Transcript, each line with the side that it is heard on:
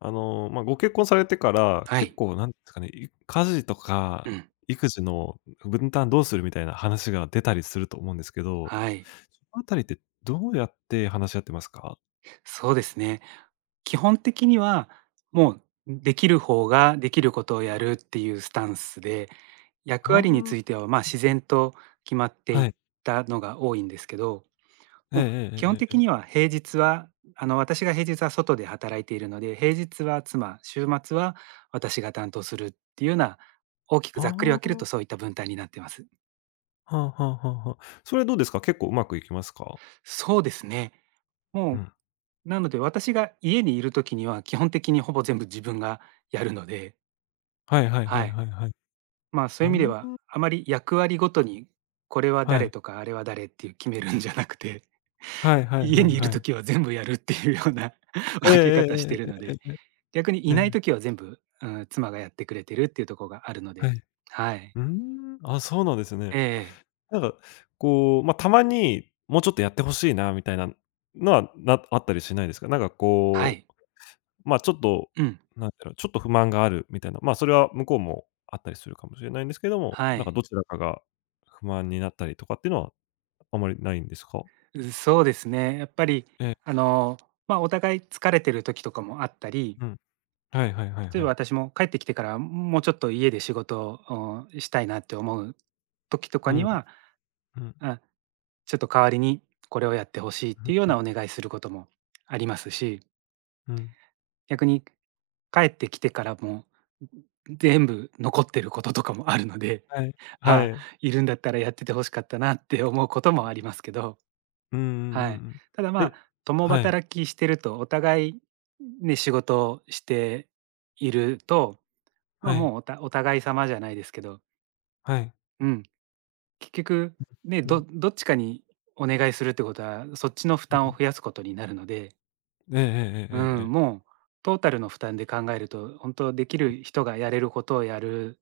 left: ご結婚されてから、
right: は
left: 結
right: い。
left: 構なんですかね、家事と
right: う
left: か
right: ん。
left: 育児の分担どうするみたいな話が出たりすると思うんですけど、
right: はい。
left: そのあたりってどうやって話し合ってますか？
right: そうですね。基本的には、もうできる方ができることをやるっていうスタンスで、役
left: ああ、
right: 割については、まあ、自然と決まってい
left: は
right: っ
left: い。
right: たのが多いんですけど、
left: ええ
right: もう
left: え
right: 基
left: え
right: 本
left: えええ
right: 的に
left: え。
right: は平日は、私が平日は外で働いているので、平日は妻、週末は私が担当するっていうような、大きく
left: あ
right: ざっくり分
left: あ、
right: ける
left: は
right: とそういった分担になってます。
left: あはあはあはあ。それどうですか？結構うまくいきますか？
right: そうですね。
left: う
right: も
left: ん。
right: なので私が家にいる時には、基本的にほぼ全部自分がやるので、
left: はいはいは
right: は
left: い
right: い。
left: はいはい。
right: ま、そ
left: う
right: うい
left: ー
right: う意味では、
left: ん、
right: あまり役割ごとに、これは
left: は
right: 誰
left: い。
right: とかあれは誰っていう決めるんじゃなくて、
left: はいはい
right: 家
left: はい
right: にいる
left: はい。
right: 時は全部やるっていうような
left: え
right: 分け
left: ええ
right: 方し
left: え
right: てるの
left: ええ
right: で、
left: えええ
right: 逆に
left: え。え
right: いない
left: え。
right: 時は全部、うん、妻がやってくれてるっていうところがあるの
left: は
right: で、
left: い。
right: はい。
left: うーん、あ、そうなんですね。
right: ええ、
left: なんか、たまに、もうちょっとやってほしいなみたいなのは、あったりしないですか？なんか
right: は
left: こ
right: い。
left: う、まあ、ちょっと、
right: うん。
left: なんだろう、ちょっと不満があるみたいな、まあ、それは向こうもあったりするかもしれないんですけども、
right: は
left: なんか
right: い。
left: どちらかが不満になったりとかっていうのは、あまりないんですか？
right: そうですね。やっぱり、
left: ええ、
right: あの、まあ、お互い疲れてる時とかもあったり、
left: うん。はいはいはい
right: 例
left: は
right: えば
left: い。
right: 私も帰ってきてからもうちょっと家で仕事をしたいなって思う時と
left: う
right: か
left: ん、う
right: に
left: ん、
right: は、
left: うん
right: あ、ちょっと代わりにこれをやってほしいっ
left: う
right: て
left: ん、
right: いうようなお願いすることもありますし、
left: うん。
right: 逆に帰ってきてからも全部残ってることとかもあるので、
left: はい、は
right: ああ、
left: い。
right: いるんだったらやってて欲しかったなって思うこともありますけど、
left: うんうんう
right: はい。
left: ん
right: ただま
left: うん。
right: あ、共
left: はい、
right: 働きしてるとお互いね、仕事をしていると、まあ、
left: はい、
right: もうお互い様じゃないですけど、
left: はい。
right: うん、結局ね、
left: うん、
right: どっちかにお願いするってことは、そっちの負
left: う
right: 担を
left: ん。
right: 増やすことになるので、
left: ええええ
right: う
left: えええ
right: ん、
left: え。
right: もうトータルの負担で考えると、本当できる人がやれることをやる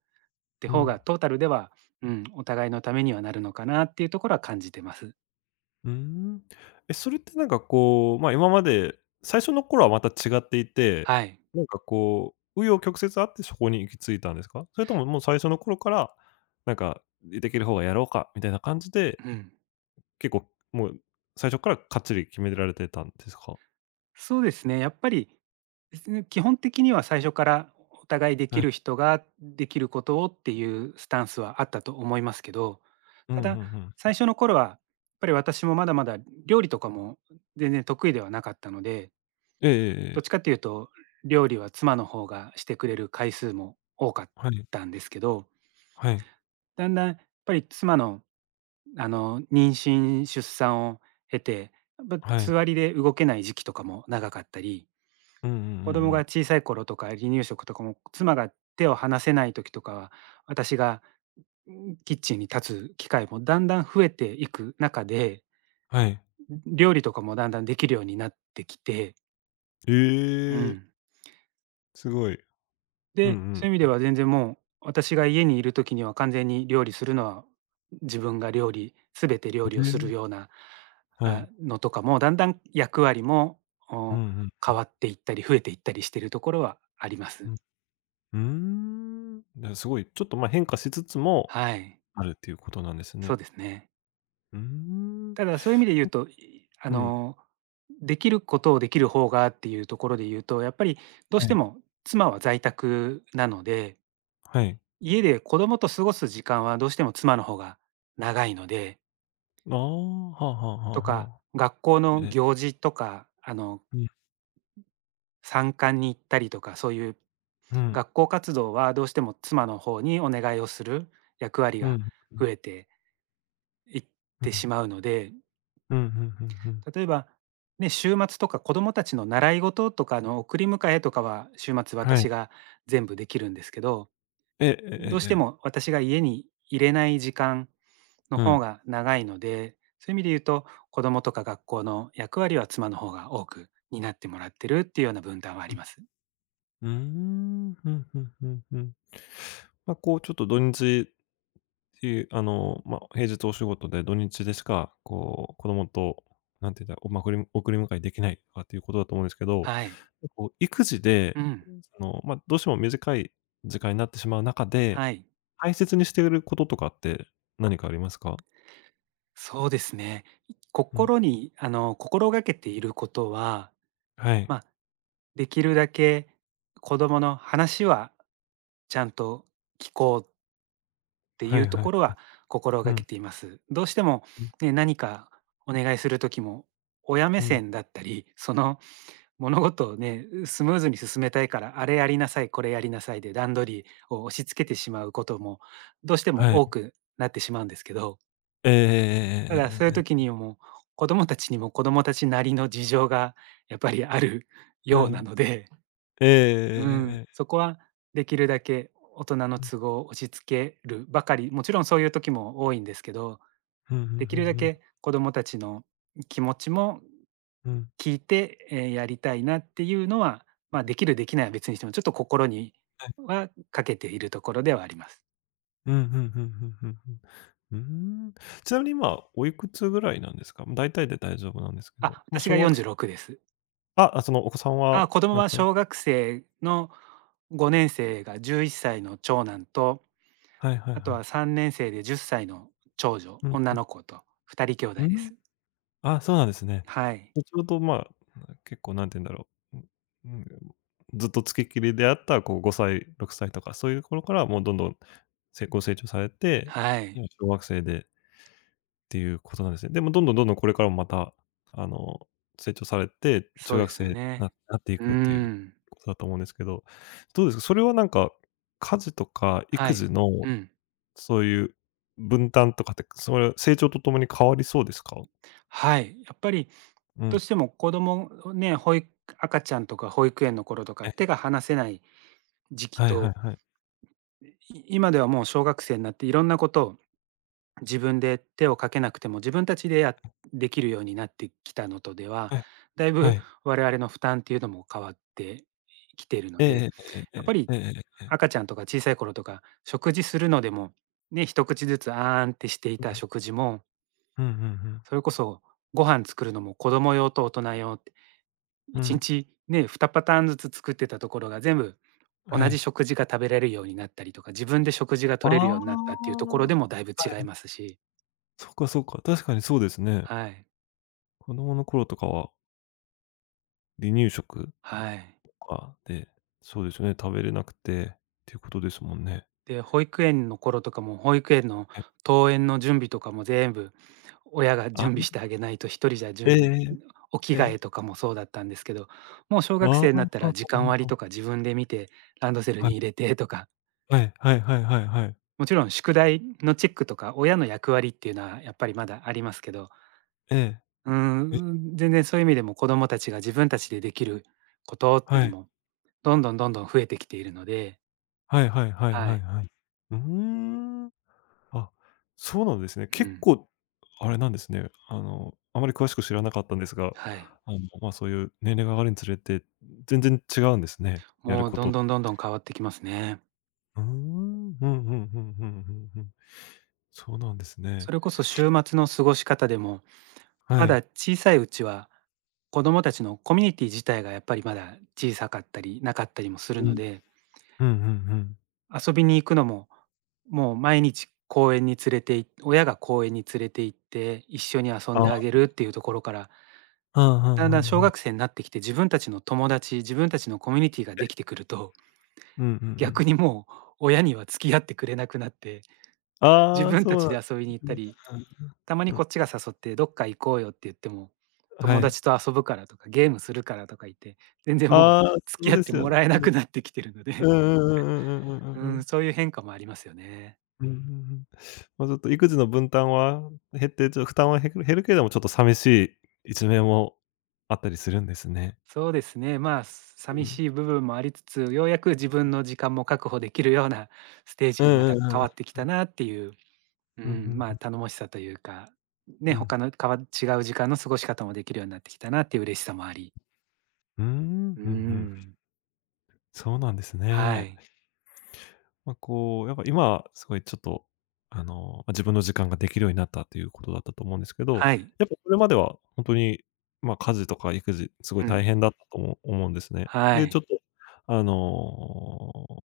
right: って
left: う
right: 方
left: ん。
right: がトータルでは、うん、お互いのためにはなるのかなっていうところは感じてます。
left: うーん。え、それって今まで最初の頃はまた違っていて、
right: はい。
left: なんかこう、紆余曲折あってそこに行き着いたんですか？それとももう最初の頃から、なんか「できる方がやろうか」みたいな感じで、
right: うん。
left: 結構もう最初からかっちり決められてたんですか？
right: そうですね、やっぱり、ですね、基本的には最初からお互いで
left: は
right: き
left: い。
right: る人ができることをっていうスタンスはあったと思いますけど、
left: うんう
right: た
left: ん
right: だ、
left: うん。
right: 最初の頃はやっぱり私もまだまだ料理とかも全然得意ではなかったので、
left: えええええ
right: どっち
left: え。
right: かっていうと料理は妻の方がしてくれる回数も多かっ
left: はい。
right: たんですけど、
left: はい。
right: だんだんやっぱり妻の、妊娠、出産を経て、やっぱ
left: は
right: つ
left: い。
right: わりで動けない時期とかも長かったり、
left: うんうんうんう
right: 子供が
left: ん。
right: 小さい頃とか、離乳食とかも、妻が手を離せない時とかは、私が、キッチンに立つ機会もだんだん増えていく中で、
left: はい。
right: 料理とかもだんだんできるようになってきて、
left: え
right: う
left: え、
right: ん。
left: すごい。う
right: で、
left: ん
right: そういう意味
left: う
right: で
left: ん。
right: は全然もう、私が家にいる時には完全に料理するのは、自分が料理全て
left: え
right: 料理をす
left: え、
right: るような、
left: は
right: あ、
left: い。
right: のとかも、だんだん役割も、
left: うんう
right: お、
left: んう
right: 変わ
left: ん。
right: っていったり、増えていったりしてるところはありま
left: う
right: す。
left: ん。うーん。すごい、ちょっと、ま、変化しつつも、
right: はい、
left: あるっていうことなんです
right: そう
left: ね。
right: ですね。
left: うーん。
right: ただ、そういう意味で言うと、いあ
left: うん。
right: の、できることをできる方がっていうところで言うと、やっぱりどう
left: は
right: して
left: い。
right: も妻は在宅なので、
left: はい。
right: 家で子供と過ごす時間はどうしても妻の方が長いので、
left: ああ、はあはあはあ
right: とか、
left: はあ。
right: 学校の
left: え、
right: 行事とか、
left: うん。
right: 参観に行ったりとか、そういう
left: うん。
right: 学校活動はどうしても妻の方にお願いをする役割
left: う
right: が
left: ん。う
right: 増
left: ん。
right: えていっ
left: う
right: て
left: ん。
right: しまうので、
left: うん、うんうんうん。
right: 例えば、ね、週末とか子供たちの習い事とかの送り迎えとかは、週末
left: はい。
right: 私が全部できるんですけど、
left: えええ
right: ど
left: え
right: う
left: え
right: して
left: え。
right: も私が家に入れない時間の
left: うん。
right: 方が長いので、そういう意味で言うと、子供とか学校の役割は妻の方が多く担ってもらってるっていうような分担はあ
left: う
right: り
left: ん。
right: ます。
left: うーん。うんうんうんうん。まあ、こう、ちょっと土日っていう、あの、まあ、平日お仕事で土日でしか、こう、子供と、なんて言うんだおまくり送り迎えできないとかっていうことだと思うんですけど、
right: はい。
left: こう、育児で、
right: うん。
left: その、まあ、どうしても短い時間になってしまう中で、
right: はい。
left: 大切にしていることとかって何かありますか？
right: そうですね。
left: うん。
right: 心にあの、心がけていることは、
left: はい。
right: まあ、できるだけ子供の話はちゃんと聞こうってい
left: は
right: う
left: い
right: と
left: はいはい。
right: ころは心
left: う
right: が
left: ん、
right: けています。どうしても、
left: うん、
right: ね、何かお願いする時も親目
left: うん。
right: 線だったり、その物事をねスムーズに進めたいからあれやりなさいこれやりなさいで段取りを押し付けてしまうこともどうして
left: は
right: も多
left: い。
right: くなってしまうんですけど、
left: えええええ
right: ただ
left: え
right: そうい
left: ええ
right: う
left: えええ
right: 時にも子供たちにも子供たちなりの事情がやっぱりある
left: は
right: ような
left: い。
right: ので、
left: えええ
right: う
left: ええ
right: ん、
left: えええ。
right: そこはできるだけ大人の
left: うん。
right: 都合を押し付けるばかり、もちろんそういう時も多いんですけど、
left: ふんふん
right: でき
left: ふん
right: るだ
left: ふん、
right: け子供たちの気持ちも
left: うん。
right: 聞いて、やりたいなっていうのは、まあ、できるできないは別にしても、ちょっと心に
left: はい。
right: はかけているところではあります。
left: うん、ふんふんふんふんふん。うーん。ちなみに今、おいくつぐらいなんですか？ま、大体で大丈夫なんですけど。
right: あ、
left: ま、
right: 私
left: 小
right: が
left: 学生
right: 46です。
left: あ、あ、そのお子さんは
right: あ、子供
left: 何
right: は
left: 歳。
right: 小学生の5年生が11歳の長男と、
left: はいはい
right: あ
left: は
right: と
left: い。
right: は3年生で10歳の長女、
left: うん
right: 女
left: うん。
right: の子と2人兄
left: うー
right: 弟で
left: ん。
right: す。
left: あ、そうなんですね。
right: はい。
left: で、ちょうど、まあ、結構何て言うんだろう、うん、ずっと付きっきりであった、こう、5歳、6歳とかそういう頃からもうどんどん、ご成長されて、
right: はい、
left: 今小学生でっていうことなんですね。でもどんどんどんどんこれからもまた、あの、成長されて、中
right: そうで
left: 学
right: すよ
left: 生
right: ね。
left: ななってい
right: うー
left: くっていう
right: ん、
left: ことだと思うんですけど、どうですか？それはなんか、家事とか
right: は
left: 育
right: い、
left: 児の
right: うん、
left: そういう分担とかって、それは成長とともに変わりそうですか？
right: はい。やっぱり
left: う
right: どう
left: ん。
right: しても子供をね、赤ちゃんとか保育園の頃とか
left: え
right: 手
left: え、
right: が離せない時期
left: はいはい
right: と、
left: はい。
right: い今ではもう小学生になっていろんなことを自分で手をかけなくても自分たちでできるようになってきたのとでは、
left: はい、
right: だい
left: は
right: ぶ
left: い。
right: 我々の負担っていうのも変わってきているの
left: え
right: で、やっ
left: ええええ
right: ぱり
left: えええええええ
right: 赤ちゃんとか小さい頃とか、食事するのでも、ね、一口ずつあーんってしていた食事も、
left: うんうんうんうんうん。
right: それこそご飯作るのも子供用と大人用って、
left: う
right: 1
left: ん。
right: 日ね、2パターンずつ作ってたところが全部
left: は
right: 同じ
left: い。
right: 食事が食べられるようになったりとか、自分で食事が
left: ああ。
right: 取れるようになったっていうところでもだいぶ
left: は
right: 違い
left: い。
right: ますし、
left: そっかそっか、確かにそうですね。
right: はい、
left: 子供の頃とかは離乳食
right: はい。
left: で、そうですよね、食べれなくてっていうことですもんね。
right: で、保育園の頃とかも、保育園の
left: え、
right: 登園の準備とかも全部、親が
left: あ、
right: 準備してあげないと、一人じゃ
left: え
right: 準
left: ええ
right: 備
left: えええ。
right: お着替えとかもそうだったんですけど、もう小
left: あ
right: 学生に
left: あ、
right: なった ら
left: は
right: 時
left: ああ
right: 間
left: あ
right: 割と
left: あ。
right: か自分で見て、ランドセル
left: はい。
right: に入れてとか、
left: はいはいはいはいはい。
right: もちろん宿題のチェックとか、親の役割っていうのはやっぱりまだありますけど、
left: え
right: うー
left: え。え、
right: ん、全然そういう意味でも子供たちが自分たちでできることっていう
left: は
right: の
left: い。
right: も、どんどんどんどん増えてきているので、
left: はいはいはい
right: は
left: はい
right: い。
left: はい。うーん。あ、そうなんですね。
right: う
left: 結
right: ん、
left: 構あれなんですね。あの、あまり詳しく知らなかったんですが、
right: はい。
left: あの、ま、そういう年齢が上がるにつれて、全然違うんですね、やる
right: もう
left: こ
right: どん
left: と。
right: どんどんどん変わってきますね。
left: うーん。ふんふんふんふんふんふん。そうなんですね。
right: それこそ週末の過ごし方でも、
left: は
right: まだ
left: い。
right: 小さいうちは、子供たちのコミュニティ自体がやっぱりまだ小さかったりなかったりもす
left: う
right: るの
left: ん。
right: で、
left: うんうんうん。
right: 遊びに行くのも、もう毎日公園に連れてい親が公園に連れて行って一緒に遊ん
left: あ
right: であ
left: あ、
right: げるっていうところから、
left: うん、う
right: だんだん
left: んうん
right: 小
left: うん。
right: 学生になってきて自分たちの友達、自分たちのコミュニティができてくると、
left: うんうんう
right: 逆
left: ん。
right: にもう親には付き合ってくれなくなって、自
left: ああ、
right: 分た
left: そう
right: ち
left: なん
right: で遊びに行っ
left: う
right: た
left: ん、
right: り、
left: うんうん
right: たまに
left: うん。う
right: こ
left: ん、
right: っちが誘って「どっか行こうよ」って言っても、
left: は
right: 友
left: い。
right: 達と遊ぶからとか、ゲームするからとか言って、全然もう
left: ああ、そ
right: 付き
left: う
right: 合っ
left: で
right: て
left: すよ
right: も
left: ね。
right: らえ
left: う
right: なく
left: ん。
right: なってきてるの
left: う
right: で、
left: んうんうんうんうんうん
right: う
left: うんう
right: ん、
left: ん。
right: そういう変化もありますよね。
left: うんうんうん、まあ、ちょっと育児の分担は減って、負担は減るけれども、ちょっと寂しい一面もあったりするんですね。
right: そうですね、まあ、す
left: う
right: 寂
left: ん。
right: しい部分もありつつ、ようやく自分の時間も確保できるようなステー
left: う
right: ジにま
left: んう
right: た
left: んうん
right: 変
left: うん。
right: わってきたなっていう、う
left: うん、ふ
right: ん、
left: ん
right: ま
left: ふ
right: あ、
left: ん。
right: 頼もしさというか、ね、
left: うん。
right: 他の違う時間の過ごし方もできるようになってきたなっていう嬉しさもあり。
left: うーん、
right: う
left: ふんふん。
right: ん、
left: そうなんです
right: は
left: ね。
right: い。
left: やっぱ今はすごいちょっと、あの、ま、自分の時間ができるようになったということだったと思うんですけど、
right: はい。
left: やっぱそれまでは本当に、まあ、家事とか育児、すごい
right: う
left: 大
right: ん。
left: 変だったとも思うんですね。
right: は
left: で、ちょ
right: い。
left: っと、あの、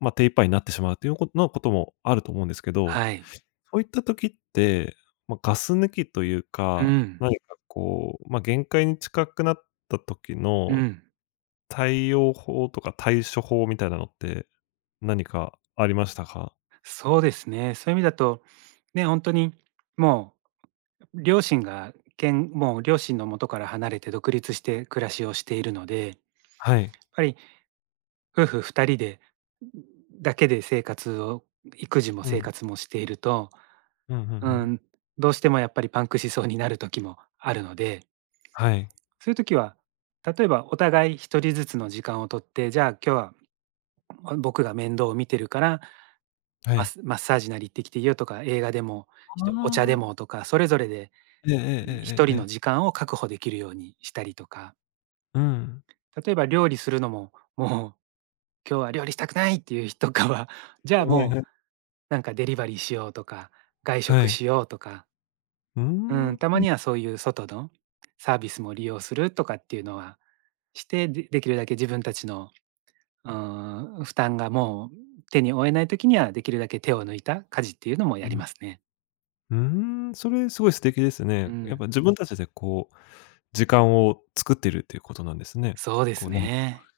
left: まあ、手一杯になってしまうということのこともあると思うんですけど、
right: はい。
left: そういった時って、まあ、ガス抜きという
right: う
left: か、
right: ん、
left: 何かこう、まあ、限界に近くなった時
right: う
left: の
right: ん。
left: 対応法とか対処法みたいなのって、何かありましたか？
right: そうですね。そういう意味だと、ね、本当にももう両親の元から離れて独立して暮らしをしているので、やっ
left: はい。
right: ぱり夫婦2人でだけで生活を育児も
left: う
right: 生
left: ん。
right: 活もしていると、
left: うん、うんう
right: う
left: ん。
right: ん、どうしてもやっぱりパンクしそうになる時もあるので、
left: はい。
right: そういう時は、例えばお互い1人ずつの時間を取って、じゃあ今日は僕が面倒を見てるから
left: は
right: マ
left: い。
right: スマッサージなり行ってきていいよとか、映画でも、
left: あ
right: お茶でも
left: あ。
right: とか、それぞれで
left: ええええ
right: 一
left: え
right: 人
left: ええ
right: の
left: え。
right: 時間を確保できるようにしたりとか、
left: うん。
right: 例えば料理するのも、もう今日は料理したくないっていう日とかは、じゃ
left: は
right: あ
left: いはいは
right: も
left: い。
right: うなんかデリバリーしようとか、外食しようとか、
left: うー
right: う
left: ん。
right: ん、たまにはそういう外のサービスも利用するとかっていうのはして、でできるだけ自分たちの、うん、負担がもう手に負えない時には、できるだけ手を抜いた家事っていうのも
left: う
right: やり
left: ん。
right: ますね。
left: うーん、それすごい素敵です
right: う
left: ね。やっぱ
right: ん。
left: 自分たちでこう、時間を作ってるっていうことなんですね。
right: そうで
left: こ
right: す
left: う何
right: ね。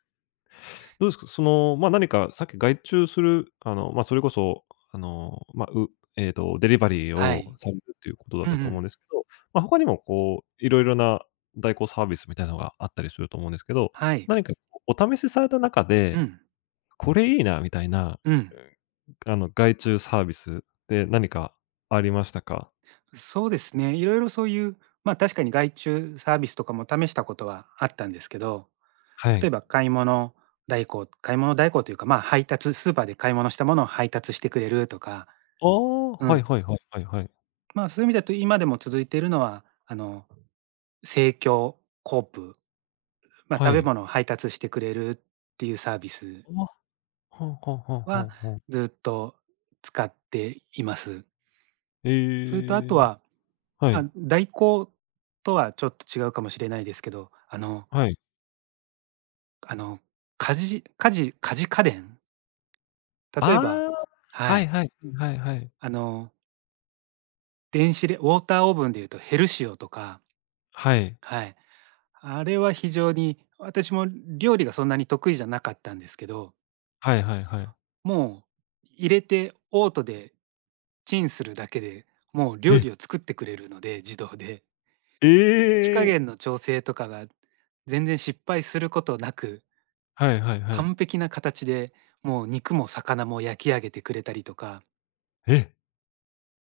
left: どうですか、その、まあ、何かさっき外注する、あの、まあ、それこそ、あの、まあ、うええと、デリバリー
right: は
left: を
right: い。
left: されるっていうことだっ
right: うんう
left: たと思うん
right: ん。
left: ですけど、まあ、他にもこう、いろいろな代行サービスみたいなのがあったりすると思うんですけど、
right: はい。
left: 何かお試しされた中
right: う
left: で、
right: ん。
left: これいいなみたいな、
right: うん。
left: うん、あの、外注サービスって何かありましたか？
right: そうですね。いろいろそういう、まあ、確かに外注サービスとかも試したことはあったんですけど、
left: は
right: 例
left: い。
right: えば買い物代行というか、まあ、スーパーで買い物したものを配達してくれるとか、
left: ああ、
right: う
left: はい
right: ん。
left: はいはいはいはい。
right: まあ、そういう意味だと今でも続いているのは、あの、生協コープ、まあ、
left: は
right: 食べ
left: い。
right: 物を配達してくれるっていうサービス
left: あ、はあはあはあ
right: は
left: はあはあ。
right: ずっと使っています。それとあと
left: ええ、
right: は
left: は
right: ま
left: い、
right: あ、代行とはちょっと違うかもしれないですけど、あの
left: はい。
right: あの、家電、例え
left: あ
right: ば
left: あ、
right: は
left: はい
right: い、
left: はい、はいはい。
right: あの、電子レウォーターオーブンでいうとヘルシオとか、
left: はい。
right: はい、あれは非常に私も料理がそんなに得意じゃなかったんですけど、
left: はいはいはい。
right: もう入れてオートでチンするだけで、もう料
left: え、
right: 理を作ってくれるので、自動で。
left: え
right: 火加
left: え！
right: 減の調整とかが全然失敗することなく
left: はいはいはい。
right: 完璧な形で、もう肉も魚も焼き上げてくれたりとか、
left: え、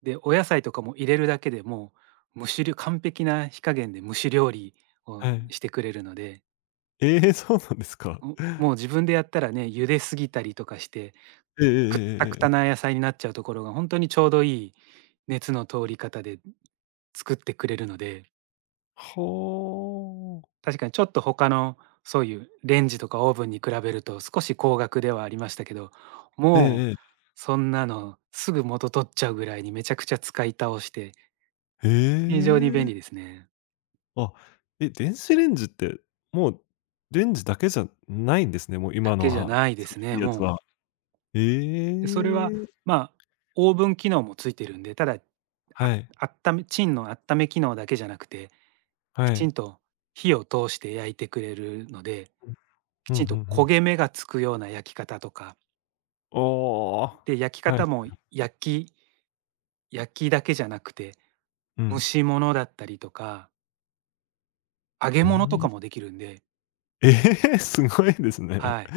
right: で、お野菜とかも入れるだけでもう、蒸しり完璧な火加減で蒸し料理を
left: はい。
right: してくれるので、
left: ええ、そうなんですか。
right: もう自分でやったらね、茹ですぎたりとかして、
left: えええ
right: くった
left: え
right: く
left: えええ
right: た
left: え。
right: な野菜になっちゃうところが、本当にちょうどいい熱の通り方で作ってくれるので、
left: はあ。
right: 確かにちょっと他のそういうレンジとかオーブンに比べると少し高額ではありましたけど、
left: ええ
right: も
left: え
right: う
left: え。
right: そんなのすぐ元取っちゃうぐらいにめちゃくちゃ使い倒して、
left: へ
right: 非常に便利
left: え。
right: ですね。
left: あ、え、電子レンジって、もうレンジだけじゃないんですね、もう
right: だ
left: 今の
right: けじゃ
left: は、
right: ないで
left: すごい
right: す
left: い
right: ね、
left: いやつ
right: も
left: は。
right: う。で、それは、
left: ええ。
right: まあ、オーブン機能もついてるんで、ただ、あ
left: はい、
right: あっためチンのあっため機能だけじゃなくて、
left: は
right: きち
left: い。
right: んと火を通して焼いてくれるので、き
left: う
right: ち
left: ん、
right: ん
left: ふんふ
right: と
left: んふ
right: 焦
left: ん。
right: げ目がつくような焼き方とか、
left: あ
right: で、焼き
left: あ、はい。
right: 方も焼きだけじゃなくて、
left: う
right: 蒸
left: ん。
right: し物だったりとか、揚げ
left: うー
right: 物と
left: ん。
right: かもできるんで、
left: ええ、すごいですね。
right: はい。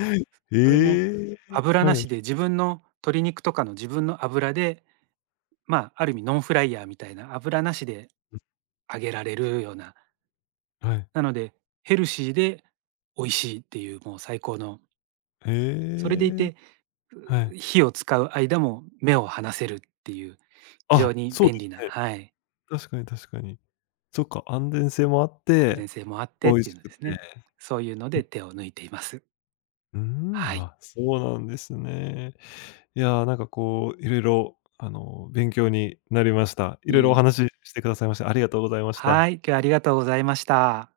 right: それも
left: ええ、
right: 油な
left: はい、
right: しで自分の鶏肉とかの自分の油で、まあ、ある意味ノンフライヤーみたいな油なしで揚げられるような、
left: はい。
right: なのでヘルシーで美味しいっていう、もう最高の、
left: え
right: それでい
left: え、
right: て、
left: はい。
right: 火を使う間も目を離せるっていう、非常
left: あ、
right: に
left: そう
right: 便
left: です
right: 利な、
left: ね。
right: はい、
left: 確かに確かに。そっか、安全性もあっ
right: 安全
left: て、
right: 性もあっ
left: 美
right: てっ
left: 味
right: てい
left: し
right: うの
left: く
right: ですね。
left: て。
right: そういうので手を抜いています。
left: うーん、
right: はい。
left: あ、そうなんですね。なんかこう、いろいろあの、勉強になりました。いろ
right: い
left: い
right: え
left: ろお
right: いえ。
left: 話ししてくださいまして、ありがとうございました。
right: はい、今日はありがとうございました。